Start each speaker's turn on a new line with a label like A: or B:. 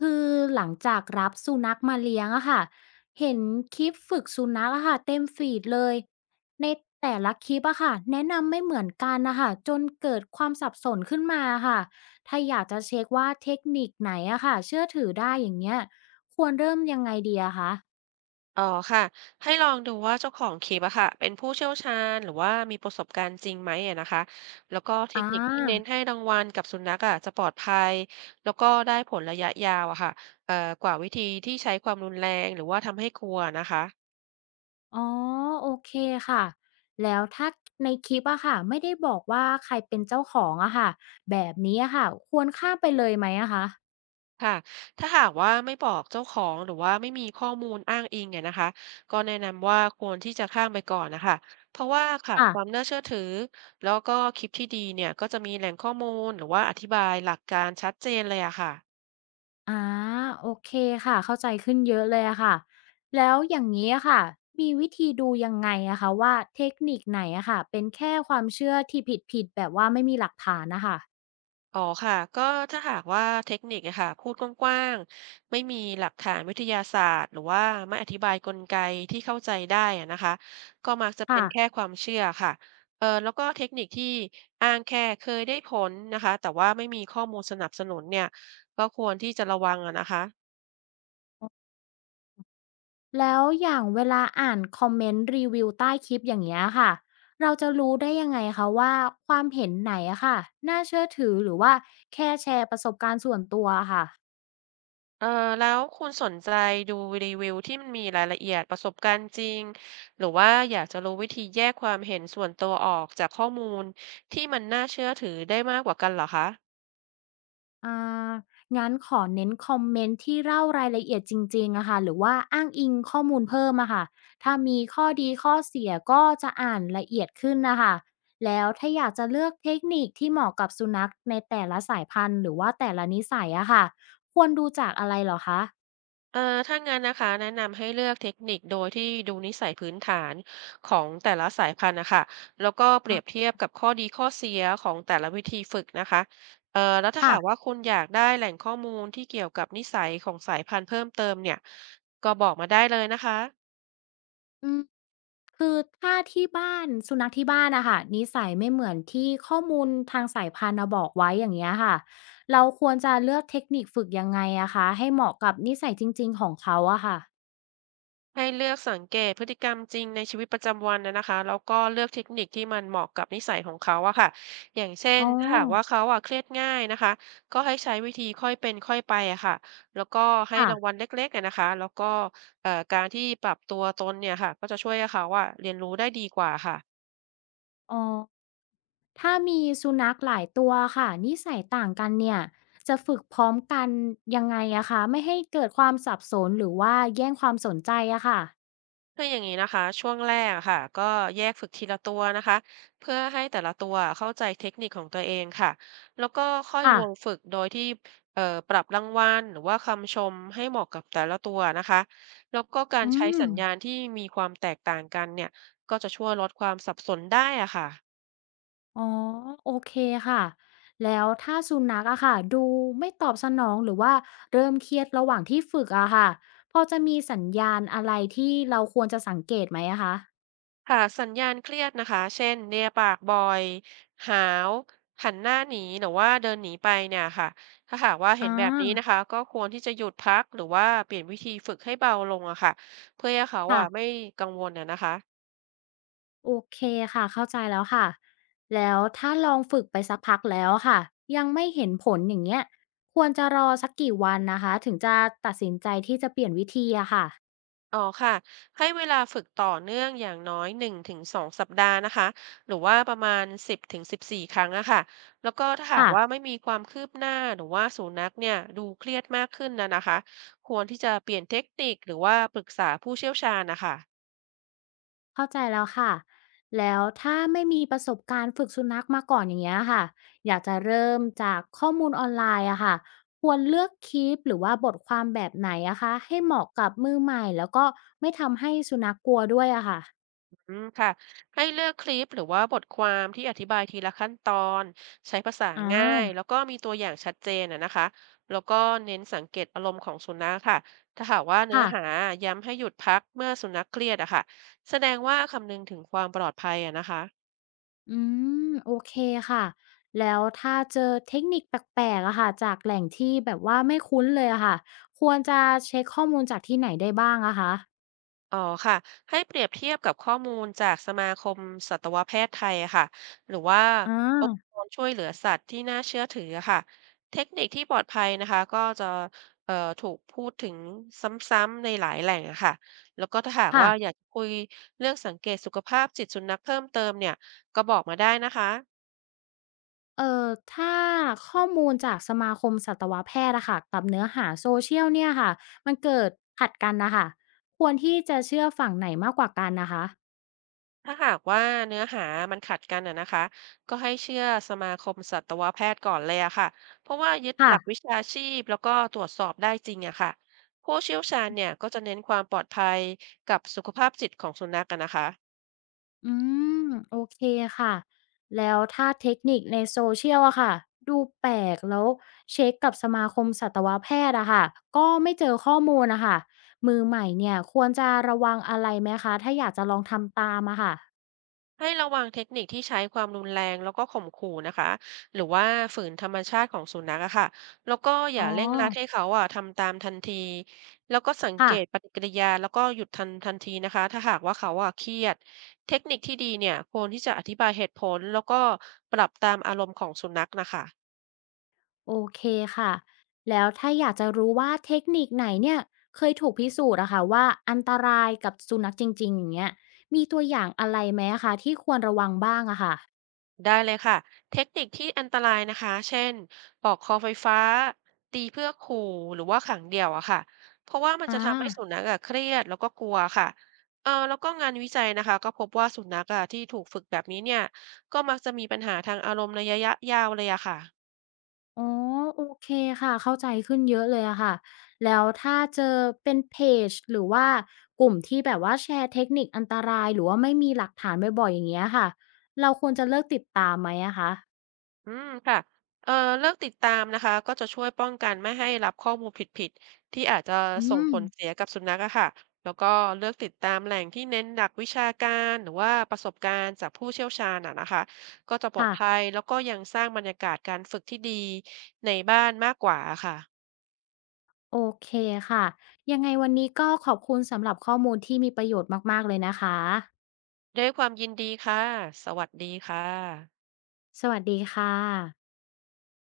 A: คือหลังจากรับสุนัขมาเลี้ยงอะค่ะเห็นคลิปฝึกสุนัขอะค่ะเต็มฟีดเลยในแต่ละคลิปอะค่ะแนะนำไม่เหมือนกันนะคะจนเกิดความสับสนขึ้นมาค่ะถ้าอยากจะเช็คว่าเทคนิคไหนอะค่ะเชื่อถือได้อย่างเงี้ยควรเริ่มยังไงดีอะคะ
B: อ๋อค่ะให้ลองดูว่าเจ้าของคลิปอะค่ะเป็นผู้เชี่ยวชาญหรือว่ามีประสบการณ์จริงไหมอะนะคะแล้วก็เทค
A: อ่า
B: นิคที่เน้นให้รางวัลกับสุนัขอะจะปลอดภัยแล้วก็ได้ผลระยะยาวอะค่ะเอ่อกว่าวิธีที่ใช้ความรุนแรงหรือว่าทำให้กลัวนะคะ
A: อ๋อโอเคค่ะแล้วถ้าในคลิปอะค่ะไม่ได้บอกว่าใครเป็นเจ้าของอะค่ะแบบนี้อะค่ะควรข้ามไปเลยไหมอะคะ
B: ค่ะถ้าหากว่าไม่บอกเจ้าของหรือว่าไม่มีข้อมูลอ้างอิงเนี่ยนะคะก็แนะนำว่าควรที่จะข้ามไปก่อนนะคะเพราะว่าขาดความ
A: ค่ะ
B: น่าเชื่อถือแล้วก็คลิปที่ดีเนี่ยก็จะมีแหล่งข้อมูลหรือว่าอธิบายหลักการชัดเจนเลยอะค่ะ
A: อาโอเคค่ะเข้าใจขึ้นเยอะเลยอะค่ะแล้วอย่างนี้อะค่ะมีวิธีดูยังไงอะคะว่าเทคนิคไหนอะค่ะเป็นแค่ความเชื่อที่ผิดๆแบบว่าไม่มีหลักฐานนะคะ
B: อ๋อค่ะก็ถ้าหากว่าเทคนิคอะค่ะพูดกว้างๆไม่มีหลักฐานวิทยาศาสตร์หรือว่าไม่อธิบายกลไกที่เข้าใจได้อะนะคะก็มักจะเป็น
A: ค่ะ
B: แค่ความเชื่อค่ะเออแล้วก็เทคนิคที่อ้างแค่เคยได้ผลนะคะแต่ว่าไม่มีข้อมูลสนับสนุนเนี่ยก็ควรที่จะระวังอะนะคะ
A: แล้วอย่างเวลาอ่านคอมเมนต์รีวิวใต้คลิปอย่างเงี้ยค่ะเราจะรู้ได้ยังไงคะว่าความเห็นไหนอะค่ะน่าเชื่อถือหรือว่าแค่แชร์ประสบการณ์ส่วนตัวอะค่ะ
B: เออแล้วคุณสนใจดูรีวิวที่มันมีรายละเอียดประสบการณ์จริงหรือว่าอยากจะรู้วิธีแยกความเห็นส่วนตัวออกจากข้อมูลที่มันน่าเชื่อถือได้มากกว่ากันเหรอคะ
A: อ่างั้นขอเน้นคอมเมนต์ที่เล่ารายละเอียดจริงๆอะค่ะหรือว่าอ้างอิงข้อมูลเพิ่มอะค่ะถ้ามีข้อดีข้อเสียก็จะอ่านละเอียดขึ้นนะคะแล้วถ้าอยากจะเลือกเทคนิคที่เหมาะกับสุนัขในแต่ละสายพันธุ์หรือว่าแต่ละนิสัยอะค่ะควรดูจากอะไรเหรอคะ
B: เออถ้างั้นนะคะแนะนำให้เลือกเทคนิคโดยที่ดูนิสัยพื้นฐานของแต่ละสายพันธุ์นะคะแล้วก็เปรี
A: อา
B: ยบเทียบกับข้อดีข้อเสียของแต่ละวิธีฝึกนะคะเออแล้วถ้า
A: ค่ะ
B: หากว่าคุณอยากได้แหล่งข้อมูลที่เกี่ยวกับนิสัยของสายพันธุ์เพิ่มเติมเนี่ยก็บอกมาได้เลยนะคะ
A: อืมคือถ้าที่บ้านสุนัขที่บ้านอะค่ะนิสัยไม่เหมือนที่ข้อมูลทางสายพันธุ์น่ะบอกไว้อย่างเงี้ยค่ะเราควรจะเลือกเทคนิคฝึกยังไงอะคะให้เหมาะกับนิสัยจริงๆของเขาอะค่ะ
B: ให้เลือกสังเกตพฤติกรรมจริงในชีวิตประจำวันนะนะคะแล้วก็เลือกเทคนิคที่มันเหมาะกับนิสัยของเขาอะค่ะอย่างเช่น
A: อ๋อ
B: ถ้าหากว่าเขาอะเครียดง่ายนะคะก็ให้ใช้วิธีค่อยเป็นค่อยไปอะค่ะแล้วก็ให้รางวั
A: ค่ะ
B: ลเล็กๆอะนะคะแล้วก็การที่ปรับตัวตนเนี่ยค่ะก็จะช่วยให้เขาอะเรียนรู้ได้ดีกว่าค่ะ
A: อ๋อถ้ามีสุนัขหลายตัวค่ะนิสัยต่างกันเนี่ยจะฝึกพร้อมกันยังไงอะคะไม่ให้เกิดความสับสนหรือว่าแย่งความสนใจอะค่ะ
B: คืออย่างนี้นะคะช่วงแรกอะค่ะก็แยกฝึกทีละตัวนะคะเพื่อให้แต่ละตัวเข้าใจเทคนิคของตัวเองค่ะแล้วก็ค่อยร
A: ค่ะ
B: วมฝึกโดยที่เอ่อปรับรางวัลหรือว่าคำชมให้เหมาะกับแต่ละตัวนะคะแล้วก็การ
A: อื
B: ใช้สั
A: ม
B: ญญาณที่มีความแตกต่างกันเนี่ยก็จะช่วยลดความสับสนได้อะค่ะ
A: อ๋อโอเคค่ะแล้วถ้าสุนัขอะค่ะดูไม่ตอบสนองหรือว่าเริ่มเครียดระหว่างที่ฝึกอะค่ะพอจะมีสัญญาณอะไรที่เราควรจะสังเกตไหมอะคะ
B: หาสัญญาณเครียดนะคะเช่นเลียปากบ่อย หาวหันหน้าหนี หรือว่าเดินหนีไปเนี่ยค่ะถ้าหากว่าเห็
A: อ่
B: นแบบนี้นะ
A: า
B: คะก็ควรที่จะหยุดพัก หรือว่าเปลี่ยนวิธีฝึกให้เบาลงอะค่ะเพื่อให้เขา
A: ค่ะ
B: อะไม่กังวลอะนะคะ
A: โอเคค่ะเข้าใจแล้วค่ะแล้วถ้าลองฝึกไปสักพักแล้วค่ะยังไม่เห็นผลอย่างเงี้ยควรจะรอสักกี่วันนะคะถึงจะตัดสินใจที่จะเปลี่ยนวิธีอะค่ะ
B: อ๋อค่ะให้เวลาฝึกต่อเนื่องอย่างน้อย1 ถึง 2 สัปดาห์นะคะหรือว่าประมาณ10 ถึง 14 ครั้งอะค่ะแล้วก็ถ้าหาก
A: ค่ะ
B: ว่าไม่มีความคืบหน้าหรือว่าสุนัขเนี่ยดูเครียดมากขึ้นนะนะคะควรที่จะเปลี่ยนเทคนิคหรือว่าปรึกษาผู้เชี่ยวชาญนะคะ
A: เข้าใจแล้วค่ะ แล้วถ้าไม่มีประสบการณ์ฝึกสุนัขมาก่อนอย่างเงี้ยค่ะ อยากจะเริ่มจากข้อมูลออนไลน์อะค่ะ ควรเลือกคลิปหรือว่าบทความแบบไหนอะคะให้เหมาะกับมือใหม่แล้วก็ไม่ทำให้สุนัขกลัวด้วยอะค่ะ
B: อืมค่ะให้เลือกคลิปหรือว่าบทความที่อธิบายทีละขั้นตอนใช้ภาษา
A: อ
B: ง่ายแล้
A: า
B: วก็มีตัวอย่างชัดเจนอะนะคะแล้วก็เน้นสังเกตอารมณ์ของสุนัขค่ะถ้าหากว่าเนื้อ
A: ค่ะ
B: หาย้ำให้หยุดพักเมื่อสุนัขเครียดอะค่ะแสดงว่าคำนึงถึงความปลอดภัยอะนะคะ
A: อืมโอเคค่ะ แล้วถ้าเจอเทคนิคแปลกๆอะค่ะจากแหล่งที่แบบว่าไม่คุ้นเลยอะค่ะ ควรจะเช็คข้อมูลจากที่ไหนได้บ้างอะคะ
B: อ๋อค่ะให้เปรียบเทียบกับข้อมูลจากสมาคมสัตวแพทย์ไทยอะค่ะหรือว่า
A: อา
B: องค์กรช่วยเหลือสัตว์ที่น่าเชื่อถืออะค่ะเทคนิคที่ปลอดภัยนะคะก็จะเอ่อถูกพูดถึงซ้ำๆในหลายแหล่งอะค่ะแล้วก็ถ้าหาก
A: ค่ะ
B: ว่าอยากคุยเรื่องสังเกตสุขภาพจิตสุนัขเพิ่มเติมเนี่ยก็บอกมาได้นะคะ
A: เอ่อถ้าข้อมูลจากสมาคมสัตวแพทย์อะค่ะกับเนื้อหาโซเชียลเนี่ยค่ะมันเกิดขัดกันนะคะควรที่จะเชื่อฝั่งไหนมากกว่ากันนะคะ
B: ถ้าหากว่าเนื้อหามันขัดกันอะนะคะก็ให้เชื่อสมาคมสัตวแพทย์ก่อนเลยอะค่ะเพราะว่ายึดห
A: ค่ะ
B: ลักวิชาชีพแล้วก็ตรวจสอบได้จริงอะค่ะผู้เชี่ยวชาญเนี่ยก็จะเน้นความปลอดภัยกับสุขภาพจิตของสุนัขกันนะคะ
A: อืมโอเคค่ะแล้วถ้าเทคนิคในโซเชียลอะค่ะดูแปลกแล้วเช็คกับสมาคมสัตวแพทย์อะค่ะก็ไม่เจอข้อมูลนะคะมือใหม่เนี่ยควรจะระวังอะไรไหมคะถ้าอยากจะลองทำตามอะค่ะ
B: ให้ระวังเทคนิคที่ใช้ความรุนแรงแล้วก็ข่มขู่นะคะหรือว่าฝืนธรรมชาติของสุนัขอะค่ะแล้วก็อ
A: อ๋อ
B: ย่าเร่งรัดให้เขาอะทำตามทันทีแล้วก็สังเก
A: ค่ะ
B: ตปฏิกิริยาแล้วก็หยุดทันทันทีนะคะถ้าหากว่าเขาอะเครียดเทคนิคที่ดีเนี่ยควรที่จะอธิบายเหตุผลแล้วก็ปรับตามอารมณ์ของสุนัขนะคะ
A: โอเคค่ะ แล้วถ้าอยากจะรู้ว่าเทคนิคไหนเนี่ยเคยถูกพิสูจน์อะค่ะว่าอันตรายกับสุนัขจริงๆอย่างเงี้ยมีตัวอย่างอะไรไหมอะคะที่ควรระวังบ้างอะค่ะ
B: ได้เลยค่ะเทคนิคที่อันตรายนะคะเช่นปอกคอไฟฟ้าตีเพื่อขู่หรือว่าขังเดี่ยวอะค่ะเพราะว่ามันจะ
A: อา
B: ทำให้สุนัขอะเครียดแล้วก็กลัวค่ะเออแล้วก็งานวิจัยนะคะก็พบว่าสุนัขอะที่ถูกฝึกแบบนี้เนี่ยก็มักจะมีปัญหาทางอารมณ์ในระยะยาวเลยอะค่ะ
A: อ๋อโอเคค่ะเข้าใจขึ้นเยอะเลยอะค่ะแล้วถ้าเจอเป็นเพจหรือว่ากลุ่มที่แบบว่าแชร์เทคนิคอันตรายหรือว่าไม่มีหลักฐานบ่อยๆอย่างเงี้ยค่ะเราควรจะเลิกติดตามไหมอะคะ
B: อืมค่ะเอ่อเลิกติดตามนะคะก็จะช่วยป้องกันไม่ให้รับข้อมูลผิดๆที่อาจจะ
A: อื
B: ส่ง
A: ม
B: ผลเสียกับสุนัขอะค่ะแล้วก็เลือกติดตามแหล่งที่เน้นหลักวิชาการหรือว่าประสบการณ์จากผู้เชี่ยวชาญอะนะคะก็จะปลอด
A: ค่ะ
B: ภัยแล้วก็ยังสร้างบรรยากาศการฝึกที่ดีในบ้านมากกว่าอะค่ะ
A: โอเคค่ะยังไงวันนี้ก็ขอบคุณสำหรับข้อมูลที่มีประโยชน์มากๆเลยนะคะ
B: ด้วยความยินดีค่ะสวัสดีค่ะ
A: สวัสดีค่ะ